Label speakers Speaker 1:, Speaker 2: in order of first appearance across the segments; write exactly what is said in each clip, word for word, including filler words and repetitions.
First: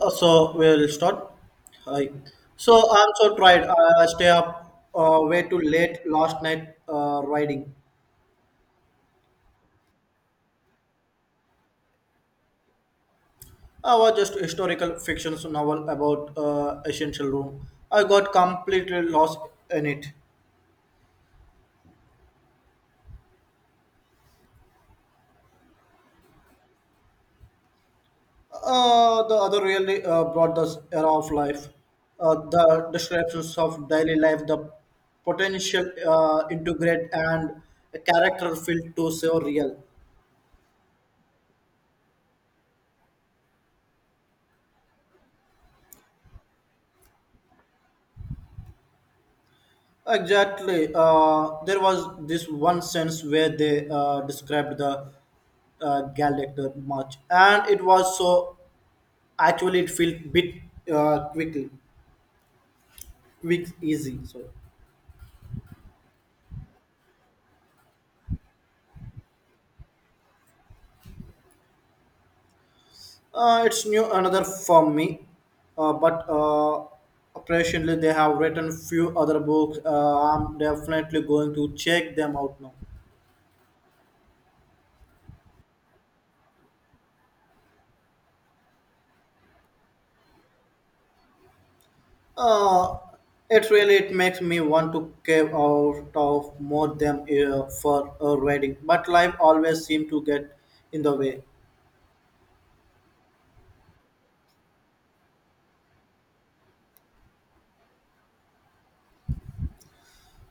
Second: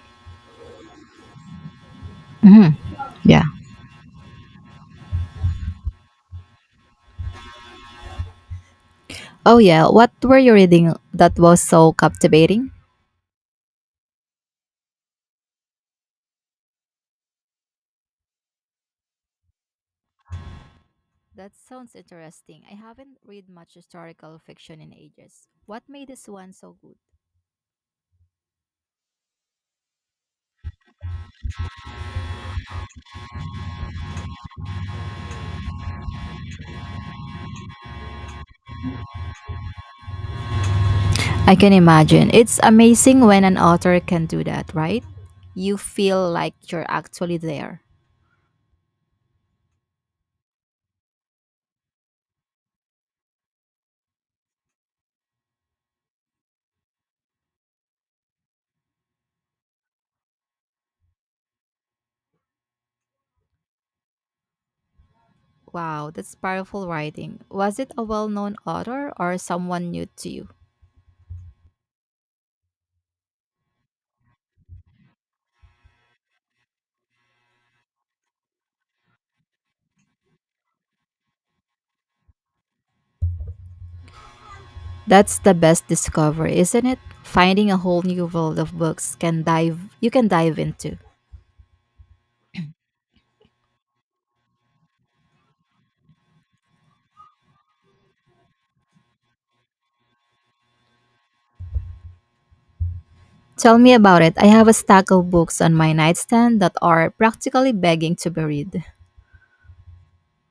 Speaker 1: Uh, so we'll start. Hi.
Speaker 2: Hmm.
Speaker 1: So I'm so
Speaker 2: Yeah.
Speaker 1: tired. I stay up uh, way too late last night uh, writing.
Speaker 2: Oh, yeah. What were you reading that was so captivating?
Speaker 1: I was just historical fiction novel about uh, essential room. I got completely lost in it.
Speaker 2: That sounds interesting. I haven't read much historical fiction in ages. What made this one so good?
Speaker 1: Uh, the other really uh, brought this era of life, uh, the descriptions of daily life, the potential uh, integrate and a character feel to so real.
Speaker 2: I can imagine. It's amazing when an author can do that, right? You feel like you're actually there.
Speaker 1: Exactly. Uh, there was this one sense where they uh, described the uh, Galactor much, and it was so actually it felt bit uh, quickly, quick, easy. So
Speaker 2: Wow, that's powerful writing. Was it a well known author or someone new to you?
Speaker 1: uh, it's new another for me, uh, but uh, apparently they have written few other books. Uh, I'm definitely going to check them out now.
Speaker 2: That's the best discovery, isn't it? Finding a whole new world of books can dive you can dive into.
Speaker 1: Uh, it really it makes me want to cave out of more than uh, for a wedding, but life always seems to get in the way.
Speaker 2: Tell me about it. I have a stack of books on my nightstand that are practically begging to be read.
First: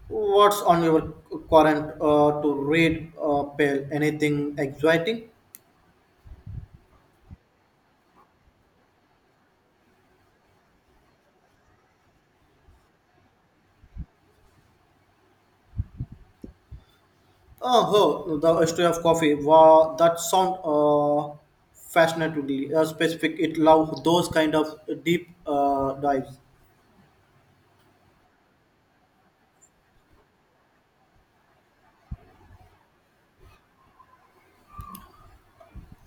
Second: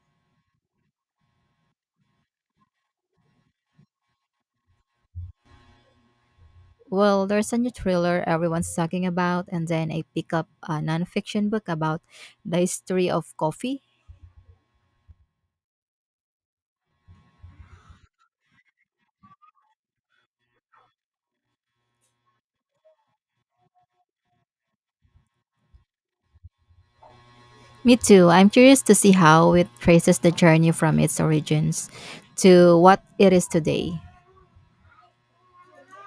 Speaker 1: What's on your current uh, to read uh, pale? Anything exciting?
Speaker 2: Well, there's a new thriller everyone's talking about, and then I pick up a nonfiction book about the history of coffee.
Speaker 1: Oh, oh, the history of coffee. Wow, that sound uh, fascinatingly uh, specific. It love those kind of deep uh, dives.
Speaker 2: Me too. I'm curious to see how it traces the journey from its origins to what it is today.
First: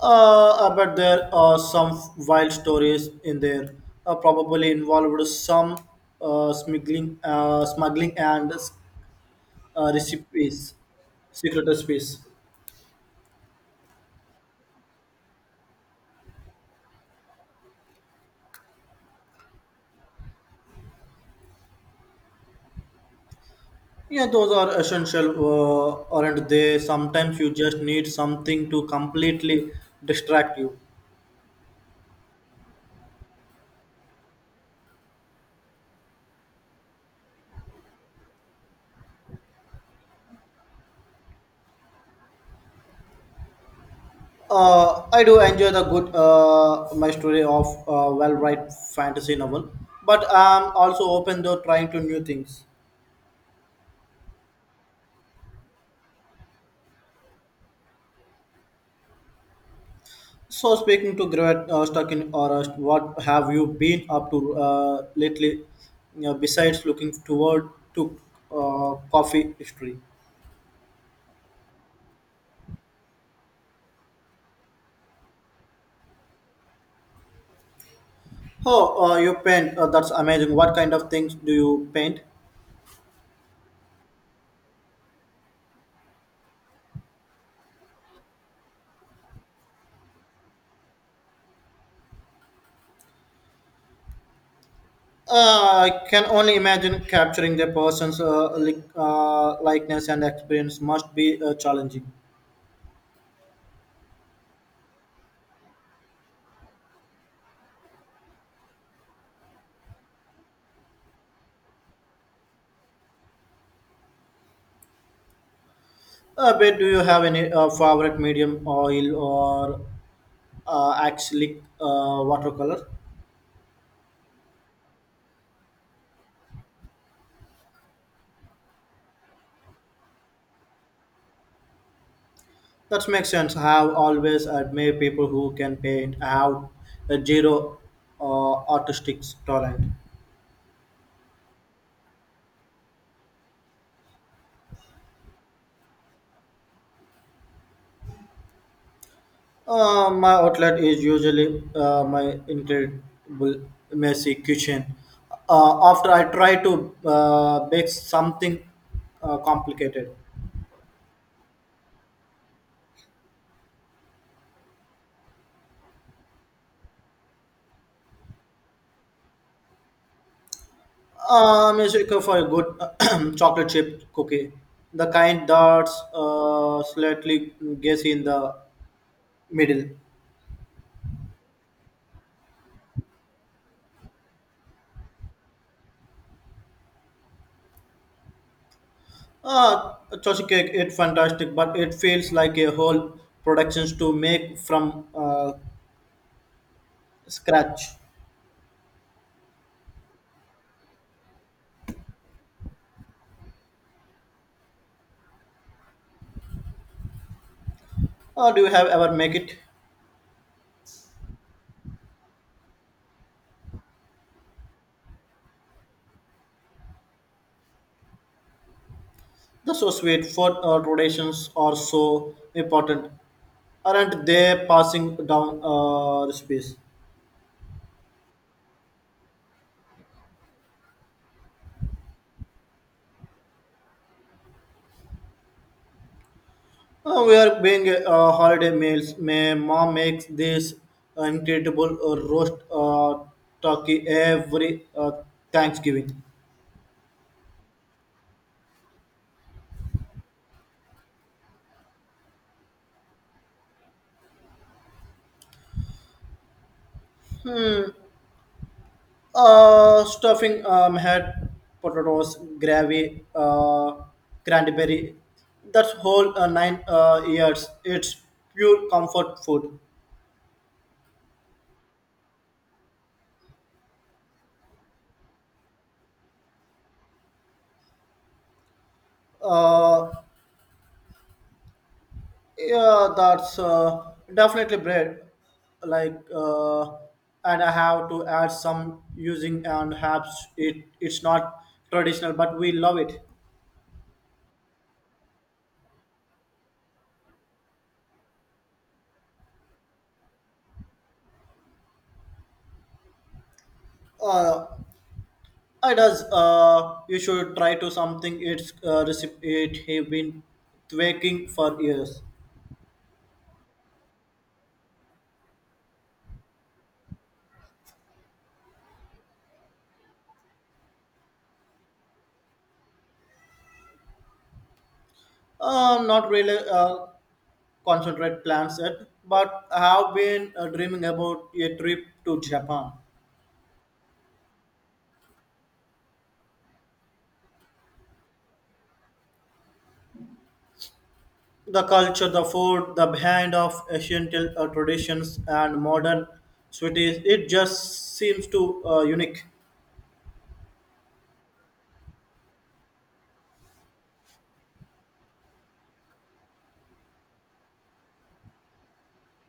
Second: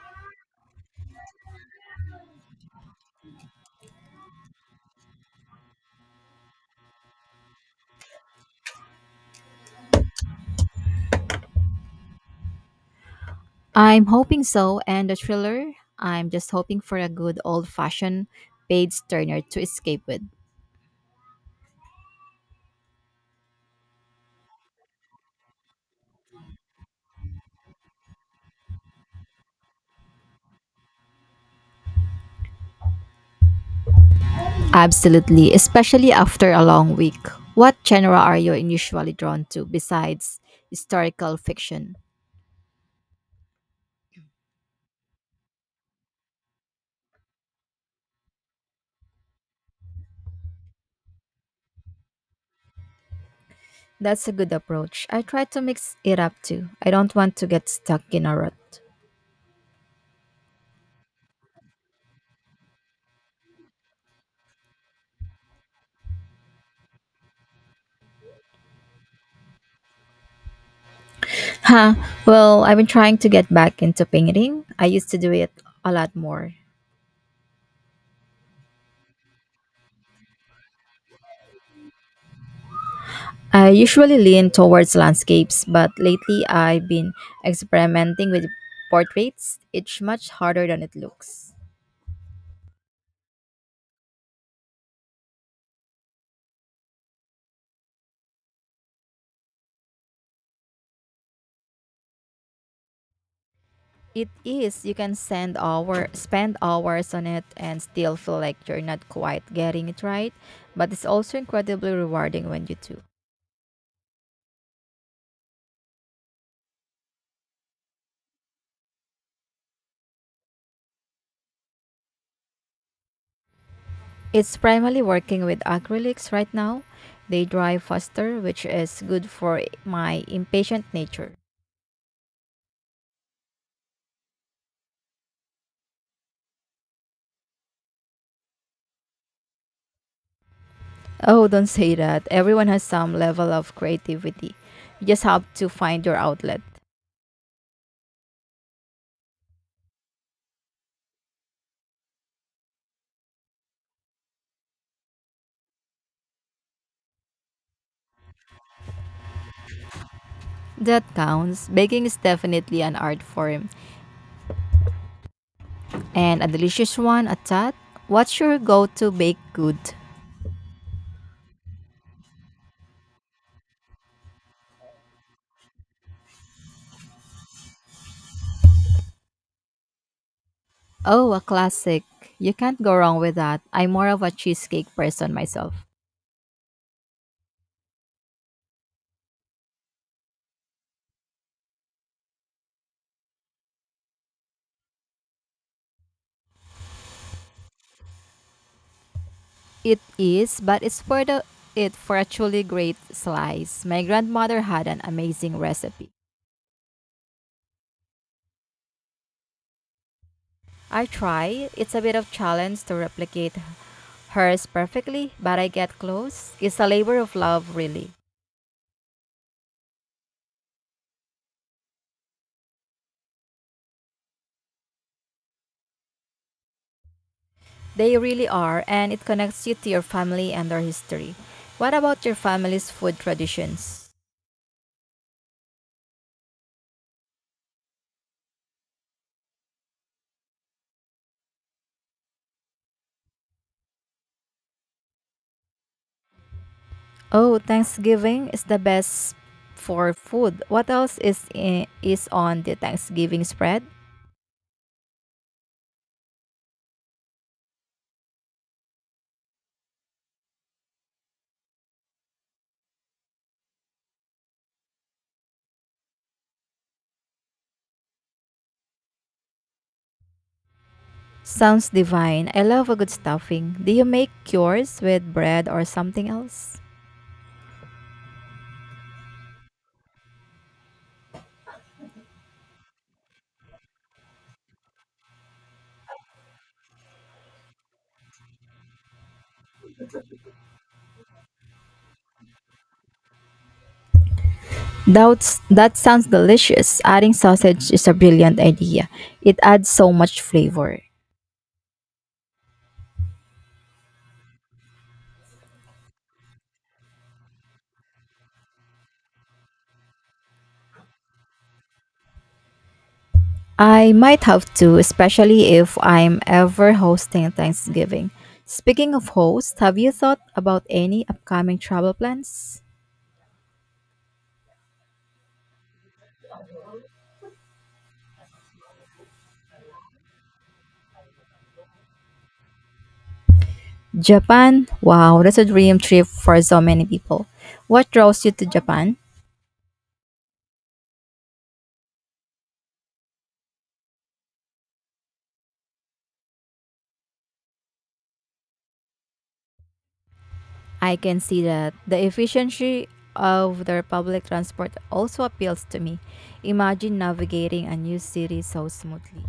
Speaker 1: Uh, I bet there are some wild stories in there. Uh, probably involved some uh, smuggling, uh, smuggling and uh, recipes, secret recipes.
Speaker 2: I'm hoping so, and the thriller, I'm just hoping for a good old fashioned page turner to escape with.
Speaker 1: Yeah, those are essential, uh, aren't they? Sometimes you just need something to completely distract you.
Speaker 2: Absolutely, especially after a long week. What genre are you usually drawn to besides historical fiction?
Speaker 1: Uh, I do enjoy the good uh, my story of uh, well-written fantasy novel, but I'm also open to trying to new things.
Speaker 2: That's a good approach. I try to mix it up too. I don't want to get stuck in a rut.
Speaker 1: So speaking to Great uh, stuck in Orust, what have you been up to uh, lately uh, besides looking toward to uh, coffee history?
Speaker 2: Huh. Well, I've been trying to get back into painting. I used to do it a lot more.
Speaker 1: Oh, uh, you paint. Uh, that's amazing. What kind of things do you paint?
Speaker 2: I usually lean towards landscapes, but lately I've been experimenting with portraits. It's much harder than it looks.
Speaker 1: Uh, I can only imagine capturing the person's uh, li- uh, likeness and experience must be uh, challenging.
Speaker 2: It is. You can send hour, spend hours on it and still feel like you're not quite getting it right, but it's also incredibly rewarding when you do.
Speaker 1: Uh, but do you have any uh, favorite medium, oil or uh, acrylic uh, watercolor?
Speaker 2: It's primarily working with acrylics right now. They dry faster, which is good for my impatient nature.
Speaker 1: That makes sense. I have always admired people who can paint. I have a zero uh, artistic talent.
Speaker 2: Oh, don't say that. Everyone has some level of creativity. You just have to find your outlet.
Speaker 1: Uh, my outlet is usually uh, my incredible messy kitchen. Uh, after I try to uh, bake something uh, complicated,
Speaker 2: That counts. Baking is definitely an art form and a delicious one at that. What's your go to baked good?
Speaker 1: uh, I'm a for a good chocolate chip cookie, the kind that's uh, slightly gassy in the middle.
Speaker 2: Oh, a classic. You can't go wrong with that. I'm more of a cheesecake person myself.
Speaker 1: Uh, Choshi cake it's fantastic, but it feels like a whole productions to make from uh, scratch.
Speaker 2: It is, but it's for the it for a truly great slice. My grandmother had an amazing recipe.
Speaker 1: Uh, do you have ever make it?
Speaker 2: I try. It's a bit of challenge to replicate hers perfectly, but I get close. It's a labor of love, really.
Speaker 1: The so sweet food uh, traditions are so important. Aren't they passing down uh, recipes?
Speaker 2: They really are, and it connects you to your family and their history. What about your family's food traditions?
Speaker 1: Uh, we are being uh, holiday meals. My mom makes this incredible uh, roast uh, turkey every uh, Thanksgiving.
Speaker 2: Oh, Thanksgiving is the best for food. What else is i- is on the Thanksgiving spread?
Speaker 1: Uh, stuffing um, had potatoes, gravy, uh, cranberry. That's whole uh, nine uh, years. It's pure comfort food.
Speaker 2: Sounds divine. I love a good stuffing. Do you make yours with bread or something else?
Speaker 1: Uh, yeah, that's uh, definitely bread. Like, uh, and I have to add some using and perhaps it it's not traditional, but we love it.
Speaker 2: That's, that sounds delicious. Adding sausage is a brilliant idea. It adds so much flavor.
Speaker 1: Uh, It does. Uh, you should try to something. It's uh, recipe. It have been tweaking for years.
Speaker 2: I might have to, especially if I'm ever hosting Thanksgiving. Speaking of hosts, have you thought about any upcoming travel plans?
Speaker 1: Uh, not really uh, concentrate plans yet, but I have been uh, dreaming about a trip to Japan.
Speaker 2: Japan? Wow, that's a dream trip for so many people. What draws you to Japan?
Speaker 1: The culture, the food, the behind of ancient uh, traditions and modern cities. It just seems to uh, unique.
Speaker 2: I can see that the efficiency of their public transport also appeals to me. Imagine navigating a new city so smoothly.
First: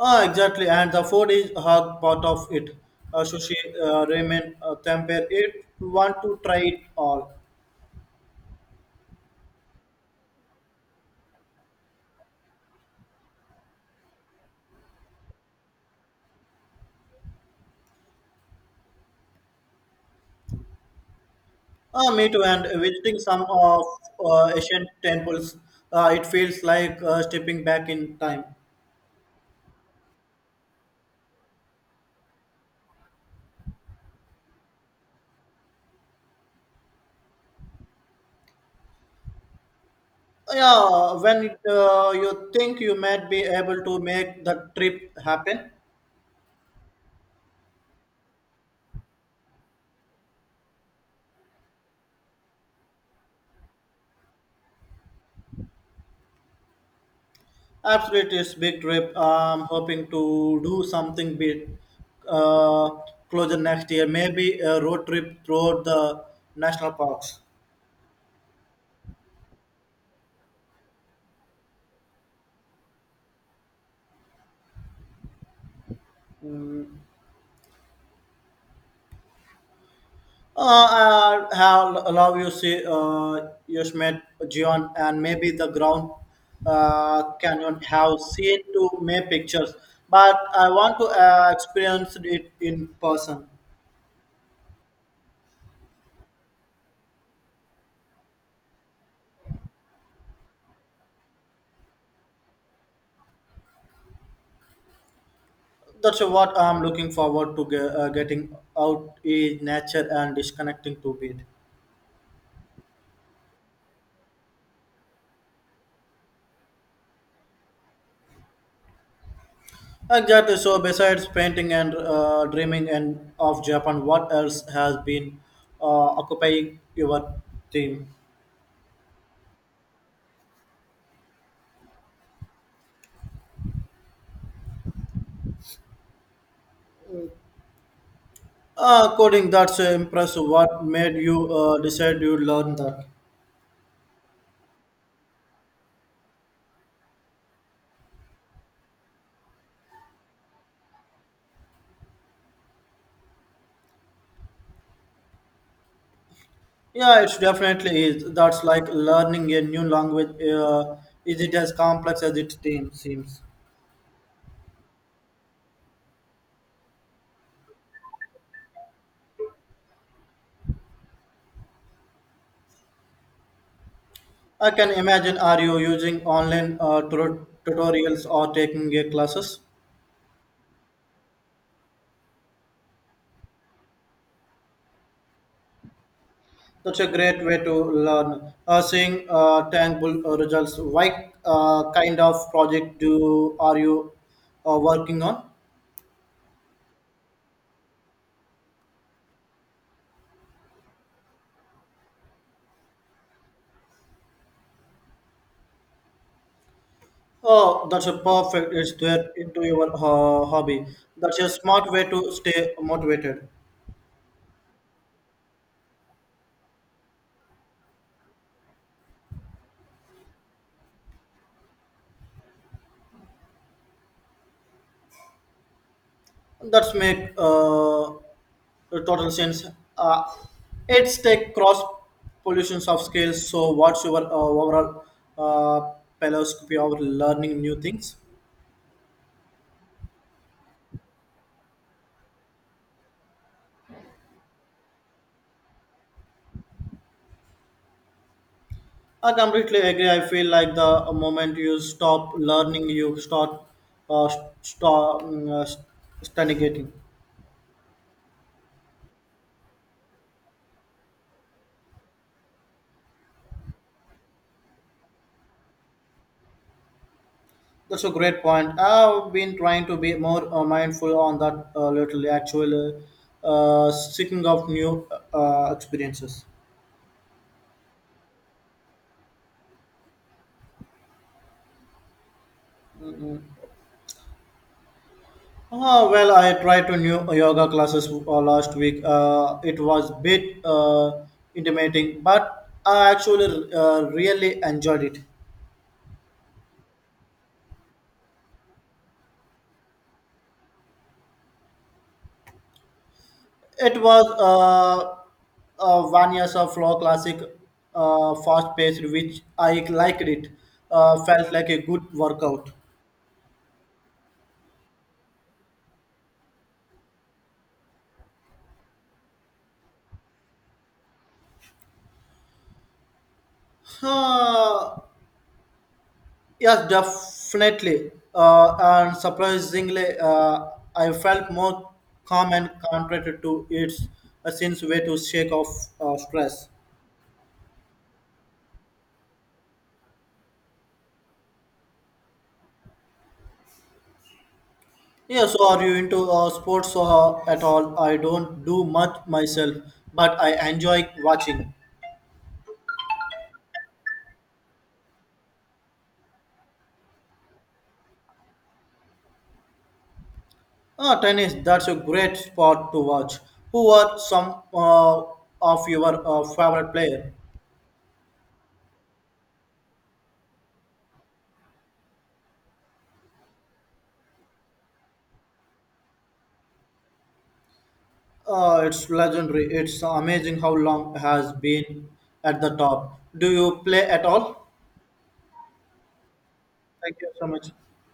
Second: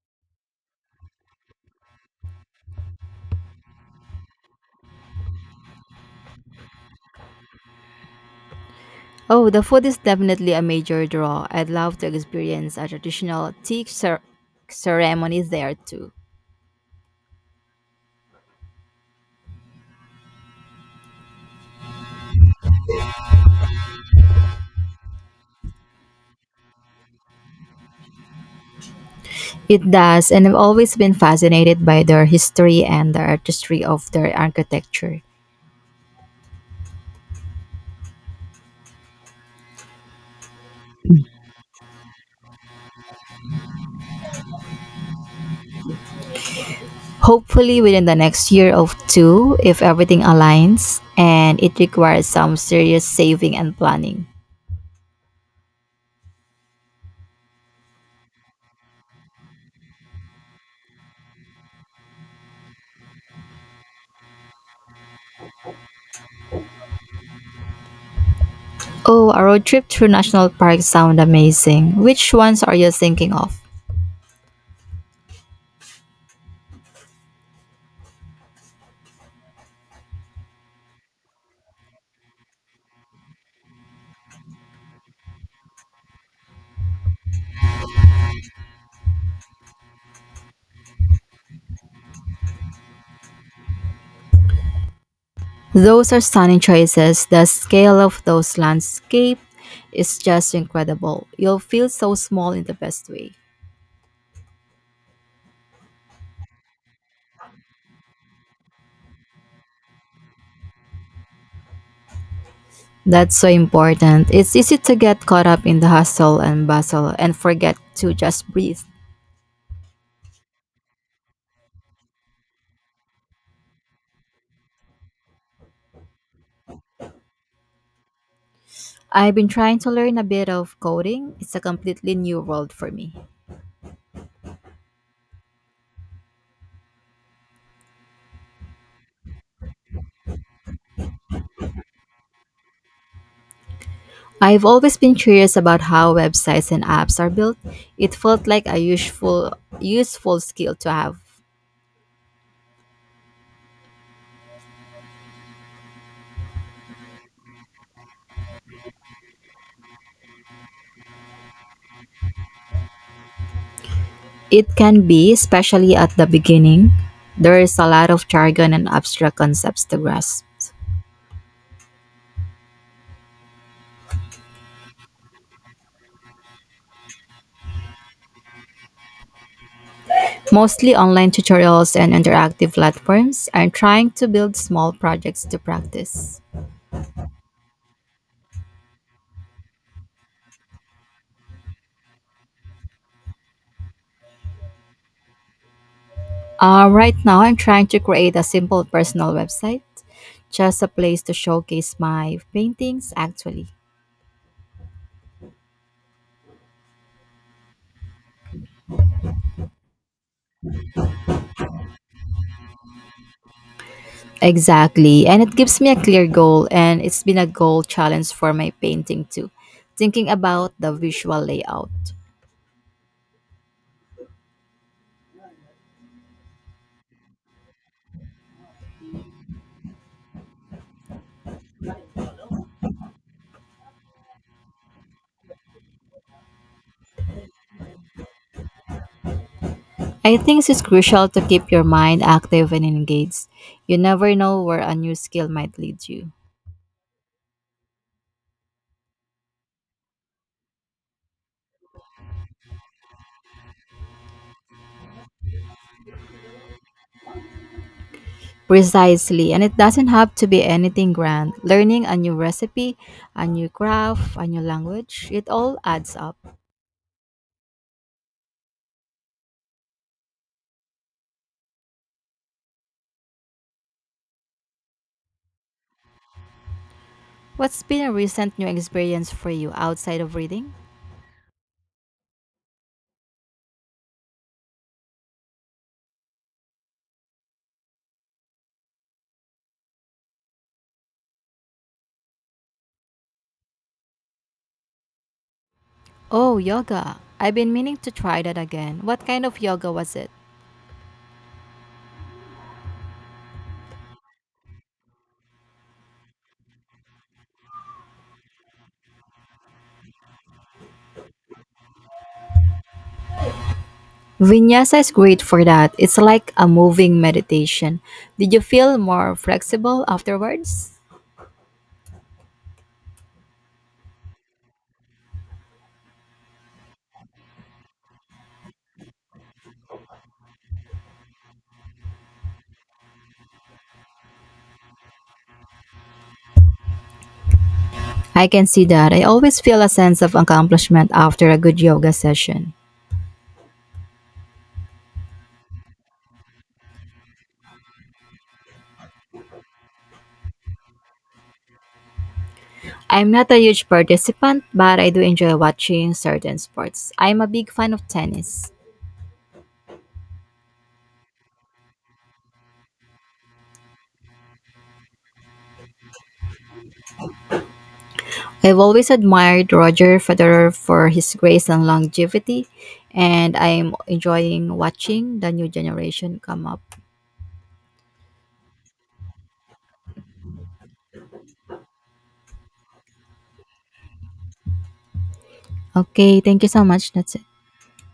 Speaker 1: Ah, exactly. And the food is a part of it. Uh, sushi, uh, ramen, uh, tempeh. It want to try it all.
Speaker 2: Oh, the food is definitely a major draw. I'd love to experience a traditional tea cer- ceremony there too.
Speaker 1: Uh, me too, and visiting some of uh, ancient temples, uh, it feels like uh, stepping back in time.
Speaker 2: It does, and I've always been fascinated by their history and the artistry of their architecture.
Speaker 1: Yeah, when uh, you think you might be able to make the trip happen,
Speaker 2: Hopefully within the next year or two if everything aligns, and it requires some serious saving and planning.
Speaker 1: absolutely, it's big trip. I'm hoping to do something bit uh, closer next year, maybe a road trip through the national parks.
Speaker 2: Oh, a road trip through national parks sound amazing. Which ones are you thinking of?
Speaker 1: Hmm. Uh, I have allow you see uh, you met John and maybe the ground uh, cannot have seen to my pictures, but I want to uh, experience it in person.
Speaker 2: Those are stunning choices. The scale of those landscapes is just incredible. You'll feel so small in the best way.
Speaker 1: That's what I'm looking forward to ge- uh, getting out in nature and disconnecting to it.
Speaker 2: That's so important. It's easy to get caught up in the hustle and bustle and forget to just breathe.
Speaker 1: Exactly. So besides painting and uh, dreaming and of Japan, what else has been uh, occupying your theme?
Speaker 2: I've been trying to learn a bit of coding. It's a completely new world for me.
Speaker 1: Uh, coding, that's uh, impressive. What made you uh, decide you learn that?
Speaker 2: I've always been curious about how websites and apps are built. It felt like a useful useful skill to have.
Speaker 1: Yeah, it's definitely is. That's like learning a new language. Uh, is it as complex as it seem- seems?
Speaker 2: It can be, especially at the beginning. There is a lot of jargon and abstract concepts to grasp.
Speaker 1: I can imagine. Are you using online uh, tut- tutorials or taking uh, classes?
Speaker 2: Mostly online tutorials and interactive platforms. I'm trying to build small projects to practice.
Speaker 1: That's a great way to learn. Uh, seeing uh, tangible uh, results. What uh, kind of project do are you uh, working on?
Speaker 2: Uh, right now, I'm trying to create a simple personal website, just a place to showcase my paintings, actually.
Speaker 1: Oh, that's a perfect. It's there into your ho- hobby. That's a smart way to stay motivated.
Speaker 2: Exactly. And it gives me a clear goal, and it's been a goal challenge for my painting too, thinking about the visual layout.
Speaker 1: That's make uh, total sense. Uh, it's take cross pollutions of skills. So, what's your uh, overall uh, philosophy of learning new things?
Speaker 2: I think it's crucial to keep your mind active and engaged. You never know where a new skill might lead you.
Speaker 1: I completely agree. I feel like the moment you stop learning, you start uh, st- stop, uh, st- stagnating.
Speaker 2: Precisely, and it doesn't have to be anything grand. Learning a new recipe, a new craft, a new language, it all adds up.
Speaker 1: That's a great point. I've been trying to be more uh, mindful on that uh, lately, actually, uh, seeking out new uh, experiences.
Speaker 2: What's been a recent new experience for you outside of reading?
Speaker 1: Uh, well, I tried to new yoga classes uh, last week. Uh, it was bit uh, intimidating, but I actually uh, really enjoyed it.
Speaker 2: Oh, yoga. I've been meaning to try that again. What kind of yoga was it?
Speaker 1: It was uh, a Vinyasa flow classic, uh, fast paced, which I liked it. Uh, felt like a good workout.
Speaker 2: Vinyasa is great for that. It's like a moving meditation. Did you feel more flexible afterwards?
Speaker 1: Huh, yes, definitely. Uh, and surprisingly, uh, I felt more calm and contented to its a since way to shake off uh, stress.
Speaker 2: I can see that. I always feel a sense of accomplishment after a good yoga session.
Speaker 1: Yeah, so are you into uh, sports uh, at all? I don't do much myself, but I enjoy watching.
Speaker 2: I'm not a huge participant, but I do enjoy watching certain sports. I'm a big fan of tennis.
Speaker 1: Ah, tennis, that's a great sport to watch. Who are some uh, of your uh, favorite player?
Speaker 2: I've always admired Roger Federer for his grace and longevity, and I'm enjoying watching the new generation come up.
Speaker 1: Uh, it's legendary. It's amazing how long has been at the top. Do you play at all?
Speaker 2: Okay, thank you so much.
Speaker 1: Thank you
Speaker 2: That's it.
Speaker 1: so much.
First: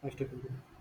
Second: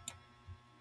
Speaker 1: Nice talking to you.